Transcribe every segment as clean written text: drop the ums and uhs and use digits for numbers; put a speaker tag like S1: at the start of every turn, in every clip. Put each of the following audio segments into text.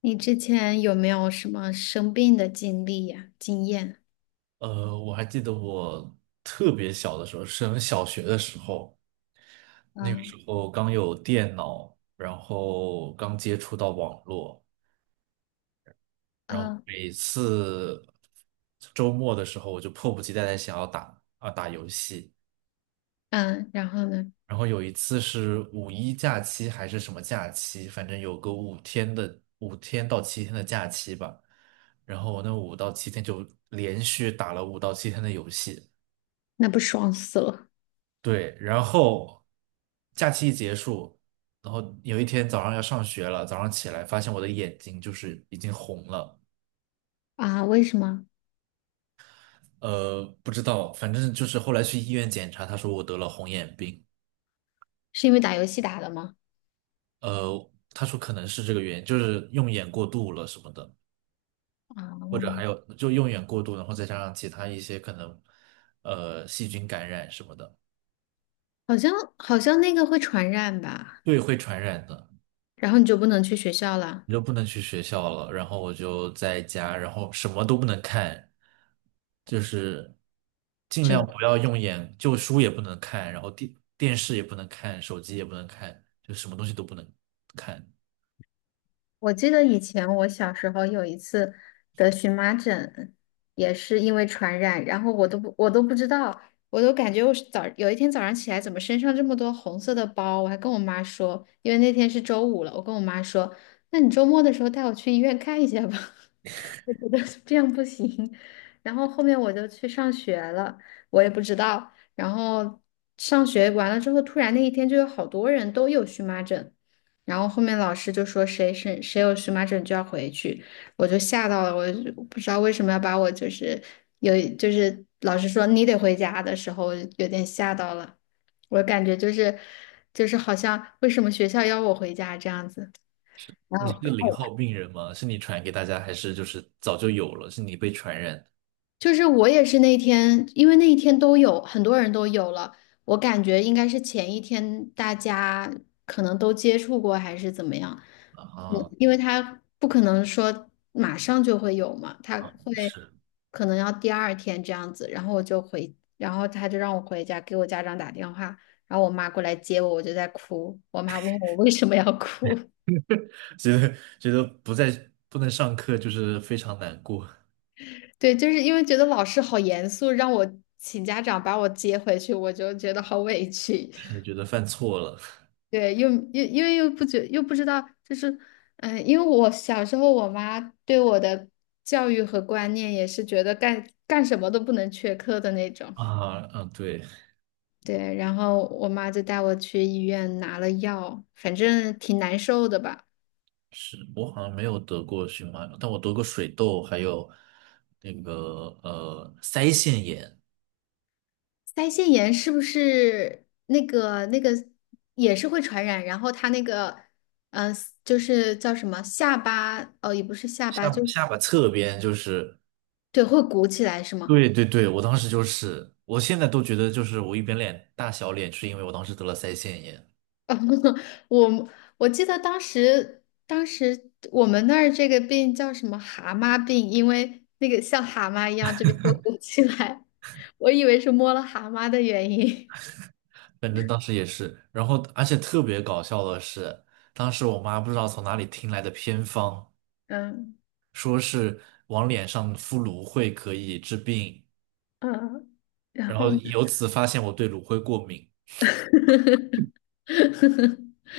S1: 你之前有没有什么生病的经历呀、经验？
S2: 我还记得我特别小的时候，升小学的时候，那个时
S1: 嗯
S2: 候刚有电脑，然后刚接触到网络，然后
S1: 嗯
S2: 每次周末的时候，我就迫不及待的想要打游戏。
S1: 嗯，然后呢？
S2: 然后有一次是五一假期还是什么假期，反正有个5天到7天的假期吧。然后我那五到七天就连续打了五到七天的游戏。
S1: 那不爽死了。
S2: 对，然后假期一结束，然后有一天早上要上学了，早上起来发现我的眼睛就是已经红了。
S1: 啊！为什么？
S2: 不知道，反正就是后来去医院检查，他说我得了红眼病。
S1: 是因为打游戏打的吗？
S2: 他说可能是这个原因，就是用眼过度了什么的，
S1: 啊，
S2: 或者还有就用眼过度，然后再加上其他一些可能细菌感染什么的。
S1: 好像好像那个会传染吧。
S2: 对，会传染的。
S1: 然后你就不能去学校了。
S2: 你就不能去学校了，然后我就在家，然后什么都不能看，就是尽
S1: 只
S2: 量
S1: 能。
S2: 不要用眼，就书也不能看，然后电视也不能看，手机也不能看，就什么东西都不能看。
S1: 我记得以前我小时候有一次得荨麻疹，也是因为传染，然后我都不知道，我都感觉我是早有一天早上起来怎么身上这么多红色的包，我还跟我妈说，因为那天是周五了，我跟我妈说，那你周末的时候带我去医院看一下吧，我觉得这样不行。然后后面我就去上学了，我也不知道，然后上学完了之后，突然那一天就有好多人都有荨麻疹。然后后面老师就说谁有荨麻疹就要回去，我就吓到了，我就不知道为什么要把我就是有就是老师说你得回家的时候，我有点吓到了，我感觉就是好像为什么学校要我回家这样子，然
S2: 你是
S1: 后。
S2: 个0号病人吗？是你传给大家，还是就是早就有了？是你被传染的
S1: 就是我也是那天，因为那一天都有很多人都有了，我感觉应该是前一天大家可能都接触过还是怎么样，嗯，
S2: 啊？
S1: 因为他不可能说马上就会有嘛，他会
S2: 是，
S1: 可能要第二天这样子，然后我就回，然后他就让我回家给我家长打电话，然后我妈过来接我，我就在哭，我妈问我为什么要哭。
S2: 觉得不能上课就是非常难过。
S1: 对，就是因为觉得老师好严肃，让我请家长把我接回去，我就觉得好委屈。
S2: 觉得犯错了
S1: 对，又因为又不知道，就是，嗯、因为我小时候我妈对我的教育和观念也是觉得干什么都不能缺课的那 种。
S2: 啊，嗯，对。
S1: 对，然后我妈就带我去医院拿了药，反正挺难受的吧。
S2: 是我好像没有得过荨麻疹，但我得过水痘，还有那个腮腺炎，
S1: 腮腺炎是不是那个也是会传染？然后它那个，嗯、就是叫什么下巴，哦，也不是下巴，
S2: 下巴
S1: 就
S2: 下巴侧边就是。
S1: 对，会鼓起来是吗？
S2: 对对对，我当时就是，我现在都觉得就是我一边脸大小脸，是因为我当时得了腮腺炎，
S1: 我我记得当时，当时我们那儿这个病叫什么蛤蟆病，因为那个像蛤蟆一样这边会鼓起来，我以为是摸了蛤蟆的原因。
S2: 反正当时也是。然后而且特别搞笑的是，当时我妈不知道从哪里听来的偏方，
S1: 嗯
S2: 说是往脸上敷芦荟可以治病，
S1: 嗯，然
S2: 然
S1: 后
S2: 后
S1: 呢？
S2: 由此发现我对芦荟过敏。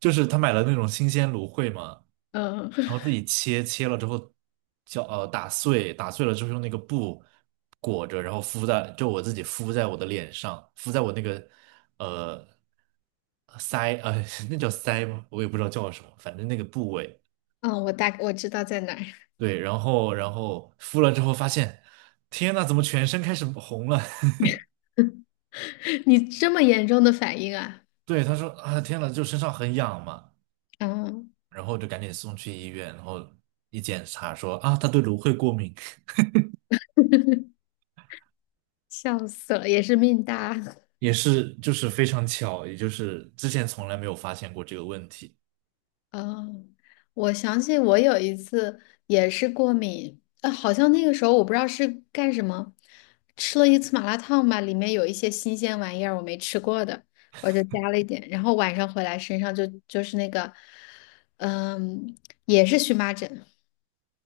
S2: 就是他买了那种新鲜芦荟嘛，
S1: 嗯，
S2: 然后自己切了之后打碎，打碎了之后用那个布裹着，然后就我自己敷在我的脸上，敷在我那个呃腮那叫腮吗？我也不知道叫什么，反正那个部位。
S1: 嗯，我知道在哪儿。
S2: 对，然后敷了之后发现，天呐，怎么全身开始红了？
S1: 你这么严重的反应啊？
S2: 对，他说啊，天呐，就身上很痒嘛，
S1: 嗯，
S2: 然后就赶紧送去医院，然后一检查说啊，他对芦荟过敏。
S1: 笑死了，也是命大。
S2: 也是就是非常巧，也就是之前从来没有发现过这个问题。
S1: 哦，我想起我有一次也是过敏，啊，好像那个时候我不知道是干什么，吃了一次麻辣烫吧，里面有一些新鲜玩意儿我没吃过的，我就加了一点，然后晚上回来身上就是那个，嗯，也是荨麻疹。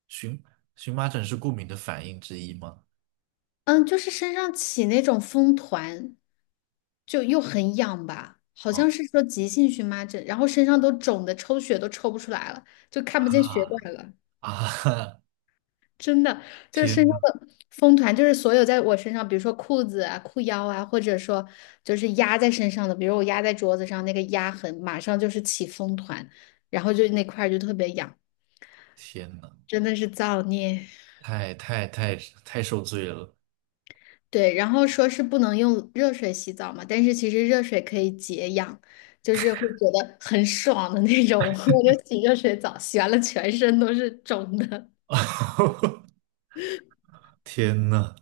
S2: 荨荨麻疹是过敏的反应之一吗？
S1: 嗯，就是身上起那种风团，就又很痒吧，好像是
S2: 啊
S1: 说急性荨麻疹，然后身上都肿的抽血都抽不出来了，就看不见血
S2: 啊
S1: 管了。
S2: 啊！
S1: 真的 就
S2: 天
S1: 是那
S2: 呐
S1: 个风团，就是所有在我身上，比如说裤子啊、裤腰啊，或者说就是压在身上的，比如我压在桌子上那个压痕，马上就是起风团，然后就那块儿就特别痒，
S2: 天呐，
S1: 真的是造孽。
S2: 太太太太受罪了！
S1: 对，然后说是不能用热水洗澡嘛，但是其实热水可以解痒，就是会觉得很爽的那种。我就洗热水澡，洗完了全身都是肿的，
S2: 天呐，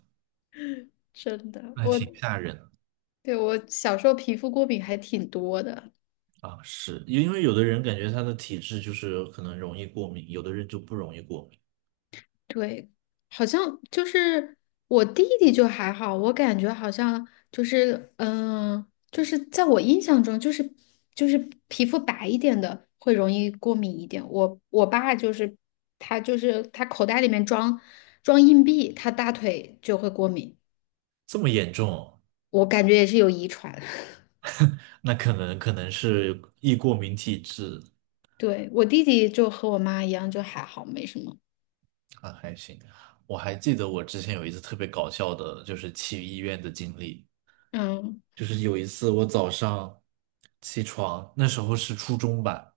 S1: 真的。
S2: 那
S1: 我
S2: 挺吓人的
S1: 对我小时候皮肤过敏还挺多的。
S2: 啊！是因为有的人感觉他的体质就是可能容易过敏，有的人就不容易过敏，
S1: 对，好像就是我弟弟就还好，我感觉好像就是嗯、就是在我印象中，就是就是皮肤白一点的会容易过敏一点。我爸就是他就是他口袋里面装硬币，他大腿就会过敏，
S2: 这么严重哦
S1: 我感觉也是有遗传。
S2: 那可能是易过敏体质。
S1: 对，我弟弟就和我妈一样，就还好，没什么。
S2: 啊，还行。我还记得我之前有一次特别搞笑的，就是去医院的经历。
S1: 嗯
S2: 就是有一次我早上起床，那时候是初中吧，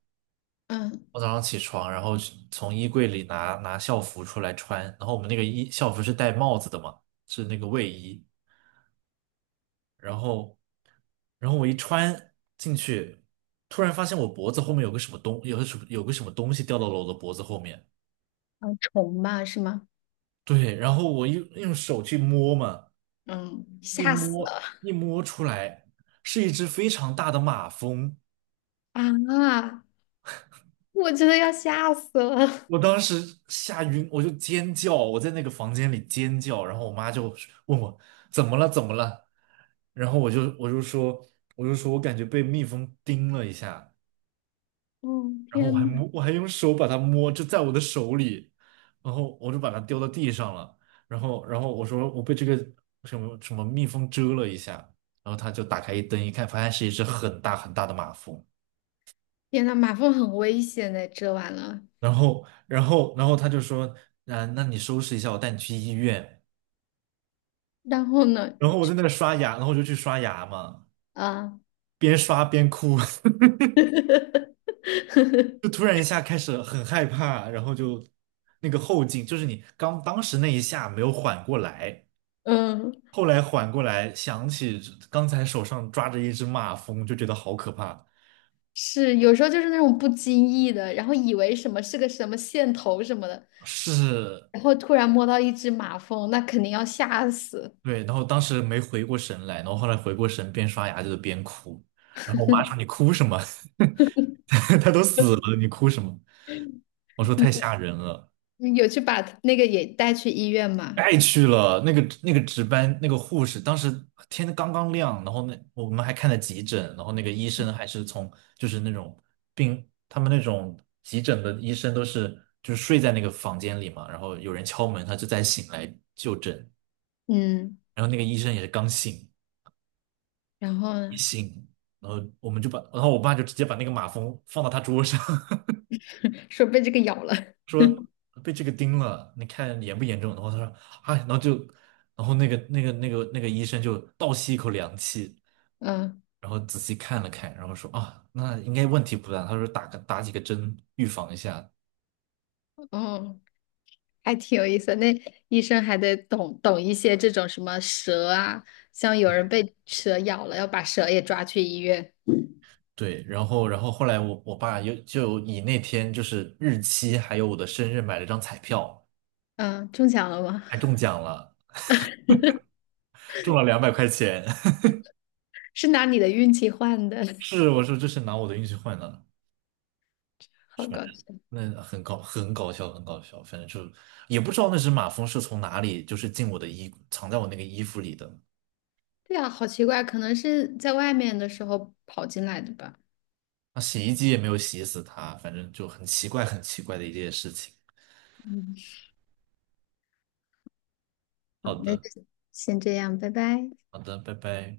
S1: 嗯
S2: 我早上起床，然后去从衣柜里拿校服出来穿，然后我们那个校服是戴帽子的嘛，是那个卫衣，然后然后我一穿进去，突然发现我脖子后面有个什么东西掉到了我的脖子后面。
S1: 嗯，虫吧是吗？
S2: 对，然后我用手去摸嘛，
S1: 嗯，
S2: 一
S1: 吓死
S2: 摸
S1: 了。
S2: 一摸出来是一只非常大的马蜂，
S1: 啊！我真的要吓死了。
S2: 我当时吓晕，我就尖叫，我在那个房间里尖叫，然后我妈就问我怎么了怎么了，然后我就说我感觉被蜜蜂叮了一下，
S1: 哦，
S2: 然后
S1: 天呐。
S2: 我还用手把它摸，就在我的手里，然后我就把它丢到地上了，然后我说我被这个什么什么蜜蜂蛰了一下，然后他就打开一灯一看，发现是一只很大很大的马蜂。
S1: 天呐，马蜂很危险的，蛰完了。
S2: 然后他就说，啊，那你收拾一下，我带你去医院。
S1: 然后呢，
S2: 然后我在那刷牙，然后我就去刷牙嘛，
S1: 啊。
S2: 边刷边哭。就突然一下开始很害怕，然后就那个后劲，就是你刚当时那一下没有缓过来，
S1: 嗯，
S2: 后来缓过来，想起刚才手上抓着一只马蜂，就觉得好可怕，
S1: 是有时候就是那种不经意的，然后以为什么是个什么线头什么的，
S2: 是
S1: 然后突然摸到一只马蜂，那肯定要吓死。
S2: 对，然后当时没回过神来，然后后来回过神，边刷牙就是边哭。然后我妈说："你哭什么？他都死了，你哭什么？"我说："太吓人了，
S1: 嗯，有去把那个也带去医院嘛？
S2: 爱去了。那个值班那个护士，当时天刚刚亮，然后那我们还看了急诊，然后那个医生还是从就是那种病，他们那种急诊的医生都是就是睡在那个房间里嘛，然后有人敲门，他就再醒来就诊，
S1: 嗯，
S2: 然后那个医生也是刚醒。"
S1: 然后
S2: 一
S1: 呢？
S2: 醒，然后我们就把，然后我爸就直接把那个马蜂放到他桌上。
S1: 说被这个咬了。
S2: 被这个叮了，你看严不严重？然后他说，啊，然后就，然后那个医生就倒吸一口凉气，
S1: 嗯，
S2: 然后仔细看了看，然后说啊，那应该问题不大。他说打几个针预防一下。
S1: 哦。还挺有意思的，那医生还得懂一些这种什么蛇啊，像有人被蛇咬了，要把蛇也抓去医院。
S2: 对，然后后来我爸又就以那天就是日期还有我的生日买了张彩票，
S1: 嗯，中奖了吗？
S2: 还中 奖了，中了200块钱。
S1: 是拿你的运气换的。
S2: 是，我说这是拿我的运气换的。
S1: 好搞笑。
S2: 那很搞笑，很搞笑。反正就也不知道那只马蜂是从哪里，就是进我的衣，藏在我那个衣服里的。
S1: 对啊，好奇怪，可能是在外面的时候跑进来的吧。
S2: 那洗衣机也没有洗死它，反正就很奇怪，很奇怪的一件事情。
S1: 嗯，好，
S2: 好
S1: 那
S2: 的，
S1: 就先这样，拜拜。
S2: 好的，拜拜。